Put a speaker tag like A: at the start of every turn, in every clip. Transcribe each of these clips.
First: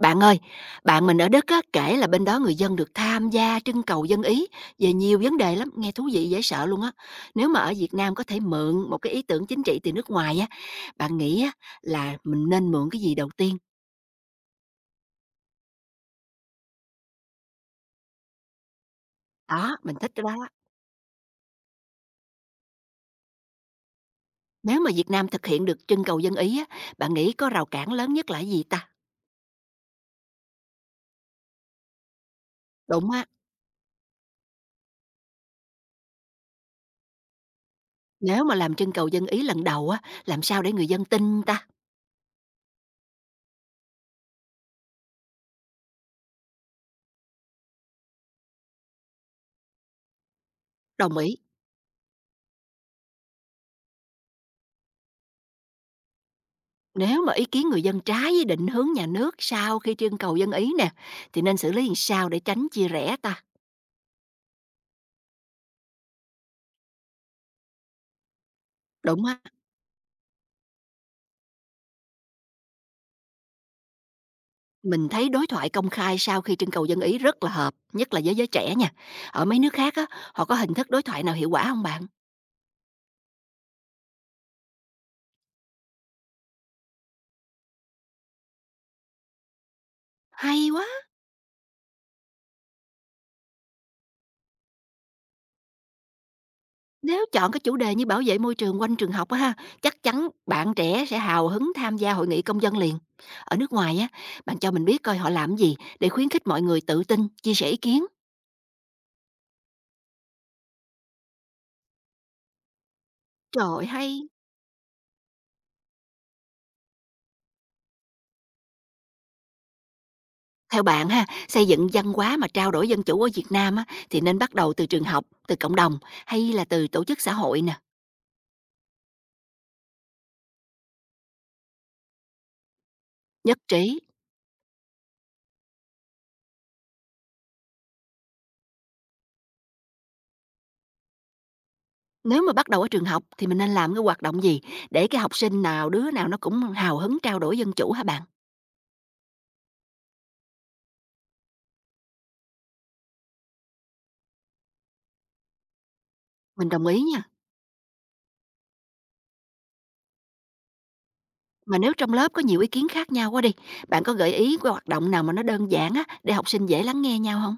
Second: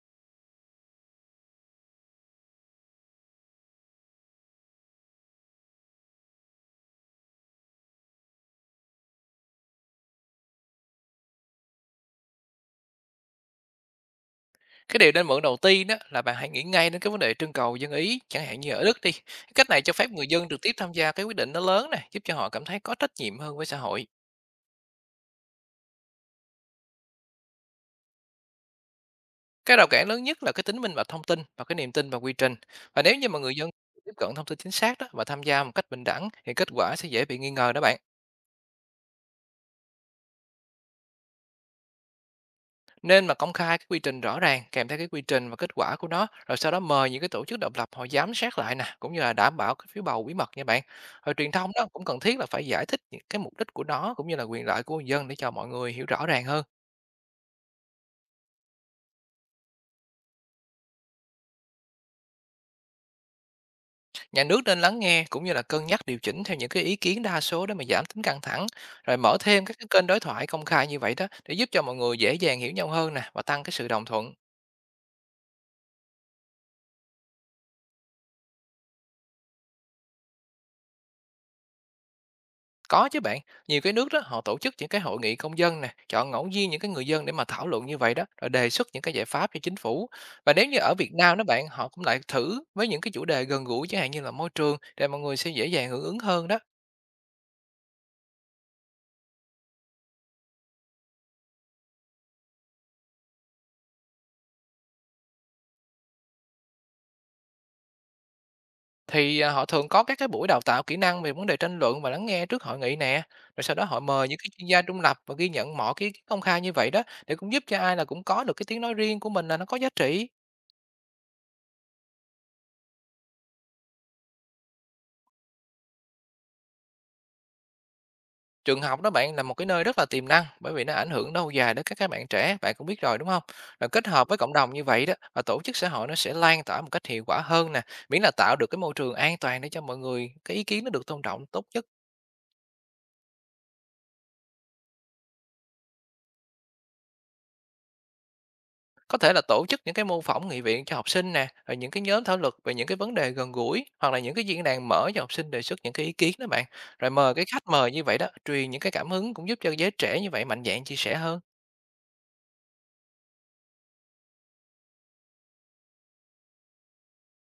A: Bạn ơi, bạn mình ở Đức á, kể là bên đó người dân được tham gia trưng cầu dân ý về nhiều vấn đề lắm, nghe thú vị dễ sợ luôn á. Nếu mà ở Việt Nam có thể mượn một cái ý tưởng chính trị từ nước ngoài á, bạn nghĩ á, là mình nên mượn cái gì đầu tiên?
B: Cái điều nên mượn đầu tiên đó là bạn hãy nghĩ ngay đến cái vấn đề trưng cầu dân ý, chẳng hạn như ở Đức đi. Cái cách
A: Đó,
B: này cho
A: mình
B: phép
A: thích cái
B: người
A: đó.
B: dân trực tiếp tham gia cái quyết định nó lớn này, giúp cho họ cảm thấy có trách nhiệm hơn với xã hội.
A: Nếu mà Việt Nam thực hiện được trưng cầu dân ý á, bạn nghĩ có rào cản lớn nhất là cái gì ta?
B: Cái rào cản lớn nhất là cái tính minh bạch thông tin và cái niềm tin vào quy trình. Và
A: Đúng
B: nếu
A: á,
B: như mà người dân tiếp cận thông tin chính xác đó và tham gia một cách bình đẳng thì kết quả sẽ dễ bị nghi ngờ đó bạn.
A: nếu mà làm trưng cầu dân ý lần đầu á, làm sao để người dân tin ta?
B: Nên mà công khai cái quy trình rõ ràng kèm theo cái quy trình và kết quả của nó, rồi sau đó mời những cái tổ chức độc lập họ giám sát lại nè, cũng như là đảm bảo cái phiếu bầu bí mật nha bạn.
A: Đồng
B: Rồi
A: ý.
B: truyền thông đó cũng cần thiết là phải giải thích những cái mục đích của nó, cũng như là quyền lợi của người dân để cho mọi người hiểu rõ ràng hơn.
A: Nếu mà ý kiến người dân trái với định hướng nhà nước sau khi trưng cầu dân ý nè, thì nên xử lý làm sao để tránh chia rẽ ta?
B: Nhà nước nên lắng nghe, cũng như là cân nhắc điều chỉnh theo những cái ý kiến đa số để mà giảm tính căng thẳng. Rồi
A: Đúng
B: mở
A: á,
B: thêm các cái kênh đối thoại công khai như vậy đó để giúp cho mọi người dễ dàng hiểu nhau hơn nè, và tăng cái sự đồng thuận.
A: mình thấy đối thoại công khai sau khi trưng cầu dân ý rất là hợp, nhất là với giới trẻ nha. Ở mấy nước khác á, họ có hình thức đối thoại nào hiệu quả không bạn?
B: Có chứ bạn, nhiều cái nước đó họ tổ chức những cái hội nghị công dân nè, chọn ngẫu nhiên những cái người dân để mà thảo luận như vậy đó, rồi đề xuất những cái giải pháp cho chính phủ. Và nếu
A: Hay
B: như
A: quá!
B: ở Việt Nam đó bạn, họ cũng lại thử với những cái chủ đề gần gũi chẳng hạn như là môi trường, để mọi người sẽ dễ dàng hưởng ứng hơn đó.
A: Nếu chọn cái chủ đề như bảo vệ môi trường quanh trường học á ha, chắc chắn bạn trẻ sẽ hào hứng tham gia hội nghị công dân liền. Ở nước ngoài á, bạn cho mình biết coi họ làm gì để khuyến khích mọi người tự tin, chia sẻ ý kiến.
B: Họ thường có các cái buổi đào tạo kỹ năng về vấn đề tranh luận và lắng nghe trước hội nghị nè. Rồi sau đó
A: Trời
B: họ
A: hay!
B: mời những cái chuyên gia trung lập và ghi nhận mọi cái công khai như vậy đó, để cũng giúp cho ai là cũng có được cái tiếng nói riêng của mình, là nó có giá trị.
A: Theo bạn ha, xây dựng văn hóa mà trao đổi dân chủ ở Việt Nam á, thì nên bắt đầu từ trường học, từ cộng đồng hay là từ tổ chức xã hội nè?
B: Trường học đó bạn là một cái nơi rất là tiềm năng, bởi vì nó ảnh hưởng lâu dài đến các bạn trẻ, bạn cũng biết rồi đúng không?
A: Nhất
B: Rồi
A: trí.
B: kết hợp với cộng đồng như vậy đó và tổ chức xã hội, nó sẽ lan tỏa một cách hiệu quả hơn nè, miễn là tạo được cái môi trường an toàn để cho mọi người cái ý kiến nó được tôn trọng tốt nhất.
A: Nếu mà bắt đầu ở trường học thì mình nên làm cái hoạt động gì để cái học sinh nào đứa nào nó cũng hào hứng trao đổi dân chủ hả bạn?
B: Có thể là tổ chức những cái mô phỏng nghị viện cho học sinh nè, rồi những cái nhóm thảo luận về những cái vấn đề gần gũi, hoặc là những cái diễn đàn mở cho học sinh đề xuất những cái ý kiến đó bạn.
A: Mình đồng ý
B: Rồi
A: nha.
B: mời cái khách mời như vậy đó, truyền những cái cảm hứng, cũng giúp cho giới trẻ như vậy mạnh dạn chia sẻ hơn.
A: Mà nếu trong lớp có nhiều ý kiến khác nhau quá đi, bạn có gợi ý cái hoạt động nào mà nó đơn giản á để học sinh dễ lắng nghe nhau không?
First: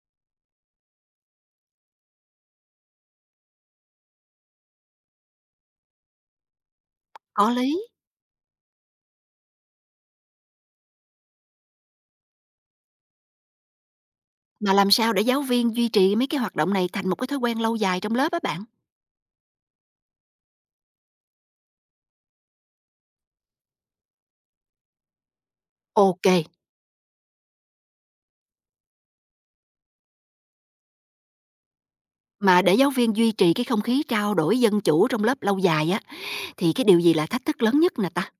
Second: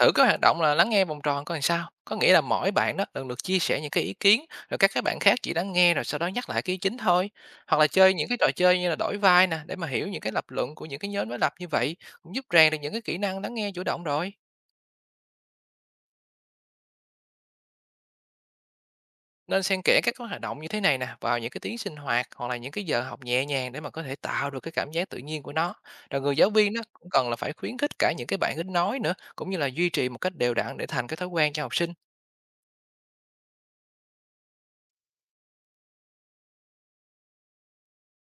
B: Thử cái hoạt động là lắng nghe vòng tròn coi làm sao. Có nghĩa là mỗi bạn đó lần lượt chia sẻ những cái ý kiến, rồi các cái bạn khác chỉ lắng nghe, rồi sau đó nhắc lại cái ý chính thôi.
A: Có lý.
B: Hoặc là chơi những cái trò chơi như là đổi vai nè, để mà hiểu những cái lập luận của những cái nhóm đối lập như vậy, cũng giúp rèn được những cái kỹ năng lắng nghe chủ động rồi.
A: Mà làm sao để giáo viên duy trì mấy cái hoạt động này thành một cái thói quen lâu dài trong lớp á bạn?
B: Nên xen kẽ các cái hoạt động như thế này nè vào những cái tiếng sinh hoạt, hoặc là những cái giờ học nhẹ nhàng, để mà có thể tạo được cái cảm giác tự nhiên của nó. Rồi
A: Ok.
B: người giáo viên đó cũng cần là phải khuyến khích cả những cái bạn ít nói nữa, cũng như là duy trì một cách đều đặn để thành cái thói quen cho học sinh.
A: Mà để giáo viên duy trì cái không khí trao đổi dân chủ trong lớp lâu dài á, thì cái điều gì là thách thức lớn nhất nè ta?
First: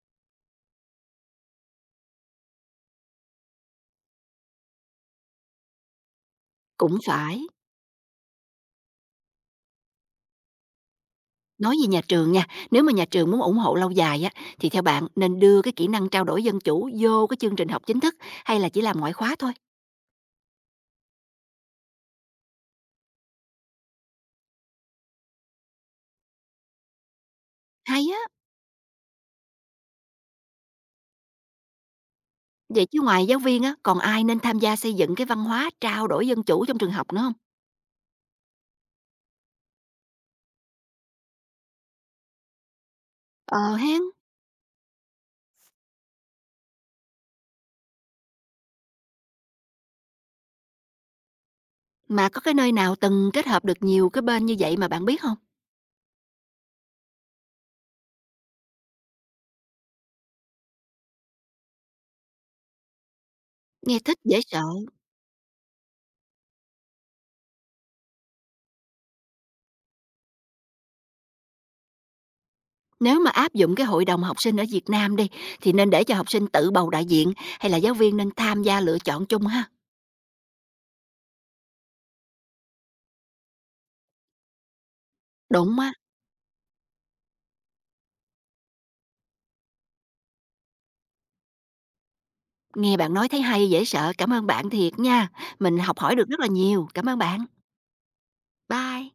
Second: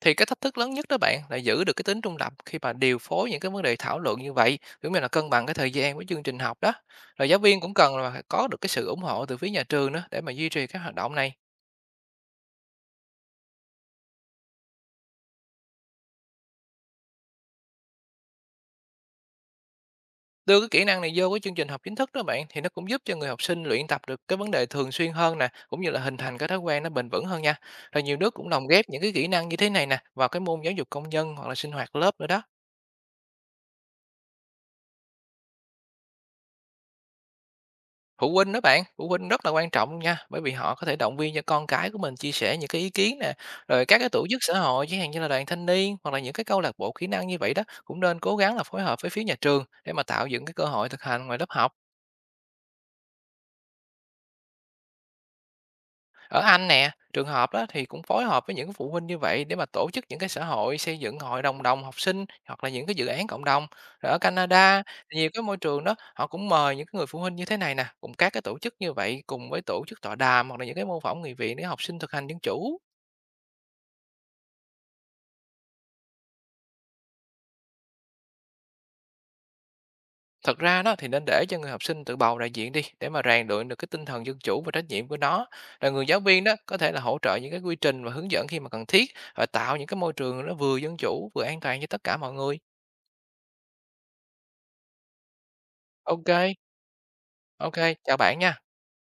B: Thì cái thách thức lớn nhất đó bạn là giữ được cái tính trung lập khi mà điều phối những cái vấn đề thảo luận như vậy, cũng như là cân bằng cái thời gian với chương trình học đó.
A: Cũng
B: Rồi giáo
A: phải.
B: viên cũng cần là phải có được cái sự ủng hộ từ phía nhà trường nữa, để mà duy trì các hoạt động này.
A: Nói về nhà trường nha, nếu mà nhà trường muốn ủng hộ lâu dài á, thì theo bạn nên đưa cái kỹ năng trao đổi dân chủ vô cái chương trình học chính thức hay là chỉ làm ngoại khóa thôi?
B: Đưa cái kỹ năng này vô cái chương trình học chính thức đó bạn, thì nó cũng giúp cho người học sinh luyện tập được cái vấn đề thường xuyên hơn nè, cũng như là hình thành cái thói quen nó bền vững hơn nha. Rồi
A: Hay
B: nhiều
A: á,
B: nước cũng lồng ghép những cái kỹ năng như thế này nè vào cái môn giáo dục công dân, hoặc là sinh hoạt lớp nữa đó.
A: vậy chứ ngoài giáo viên á, còn ai nên tham gia xây dựng cái văn hóa trao đổi dân chủ trong trường học nữa không?
B: Phụ huynh đó bạn, phụ huynh rất là quan trọng luôn nha, bởi vì họ có thể động viên cho con cái của mình chia sẻ những cái ý kiến nè,
A: Ờ
B: rồi các
A: hén,
B: cái tổ chức xã hội chẳng hạn như là đoàn thanh niên, hoặc là những cái câu lạc bộ kỹ năng như vậy đó, cũng nên cố gắng là phối hợp với phía nhà trường để mà tạo dựng cái cơ hội thực hành ngoài lớp học.
A: mà có cái nơi nào từng kết hợp được nhiều cái bên như vậy mà bạn biết không?
B: Ở Anh nè, trường học đó thì cũng phối hợp với những cái phụ huynh như vậy để mà tổ chức những cái xã hội, xây dựng hội đồng đồng học sinh, hoặc là những cái dự án cộng đồng.
A: Nghe
B: Rồi
A: thích
B: ở
A: dễ sợ.
B: Canada, nhiều cái môi trường đó họ cũng mời những cái người phụ huynh như thế này nè, cùng các cái tổ chức như vậy, cùng với tổ chức tọa đàm, hoặc là những cái mô phỏng nghị viện để học sinh thực hành dân chủ.
A: Nếu mà áp dụng cái hội đồng học sinh ở Việt Nam đi, thì nên để cho học sinh tự bầu đại diện hay là giáo viên nên tham gia lựa chọn chung ha?
B: Thật ra đó thì nên để cho người học sinh tự bầu đại diện đi, để mà rèn luyện được cái tinh thần dân chủ và trách nhiệm của nó.
A: Đúng á,
B: Rồi người giáo viên đó có thể là hỗ trợ những cái quy trình và hướng dẫn khi mà cần thiết, và tạo những cái môi trường nó vừa dân chủ vừa an toàn cho tất cả mọi người.
A: nghe bạn nói thấy hay dễ sợ. Cảm ơn bạn thiệt nha, mình học hỏi được rất là
B: OK.
A: nhiều. Cảm ơn bạn.
B: OK, chào bạn nha.
A: Bye.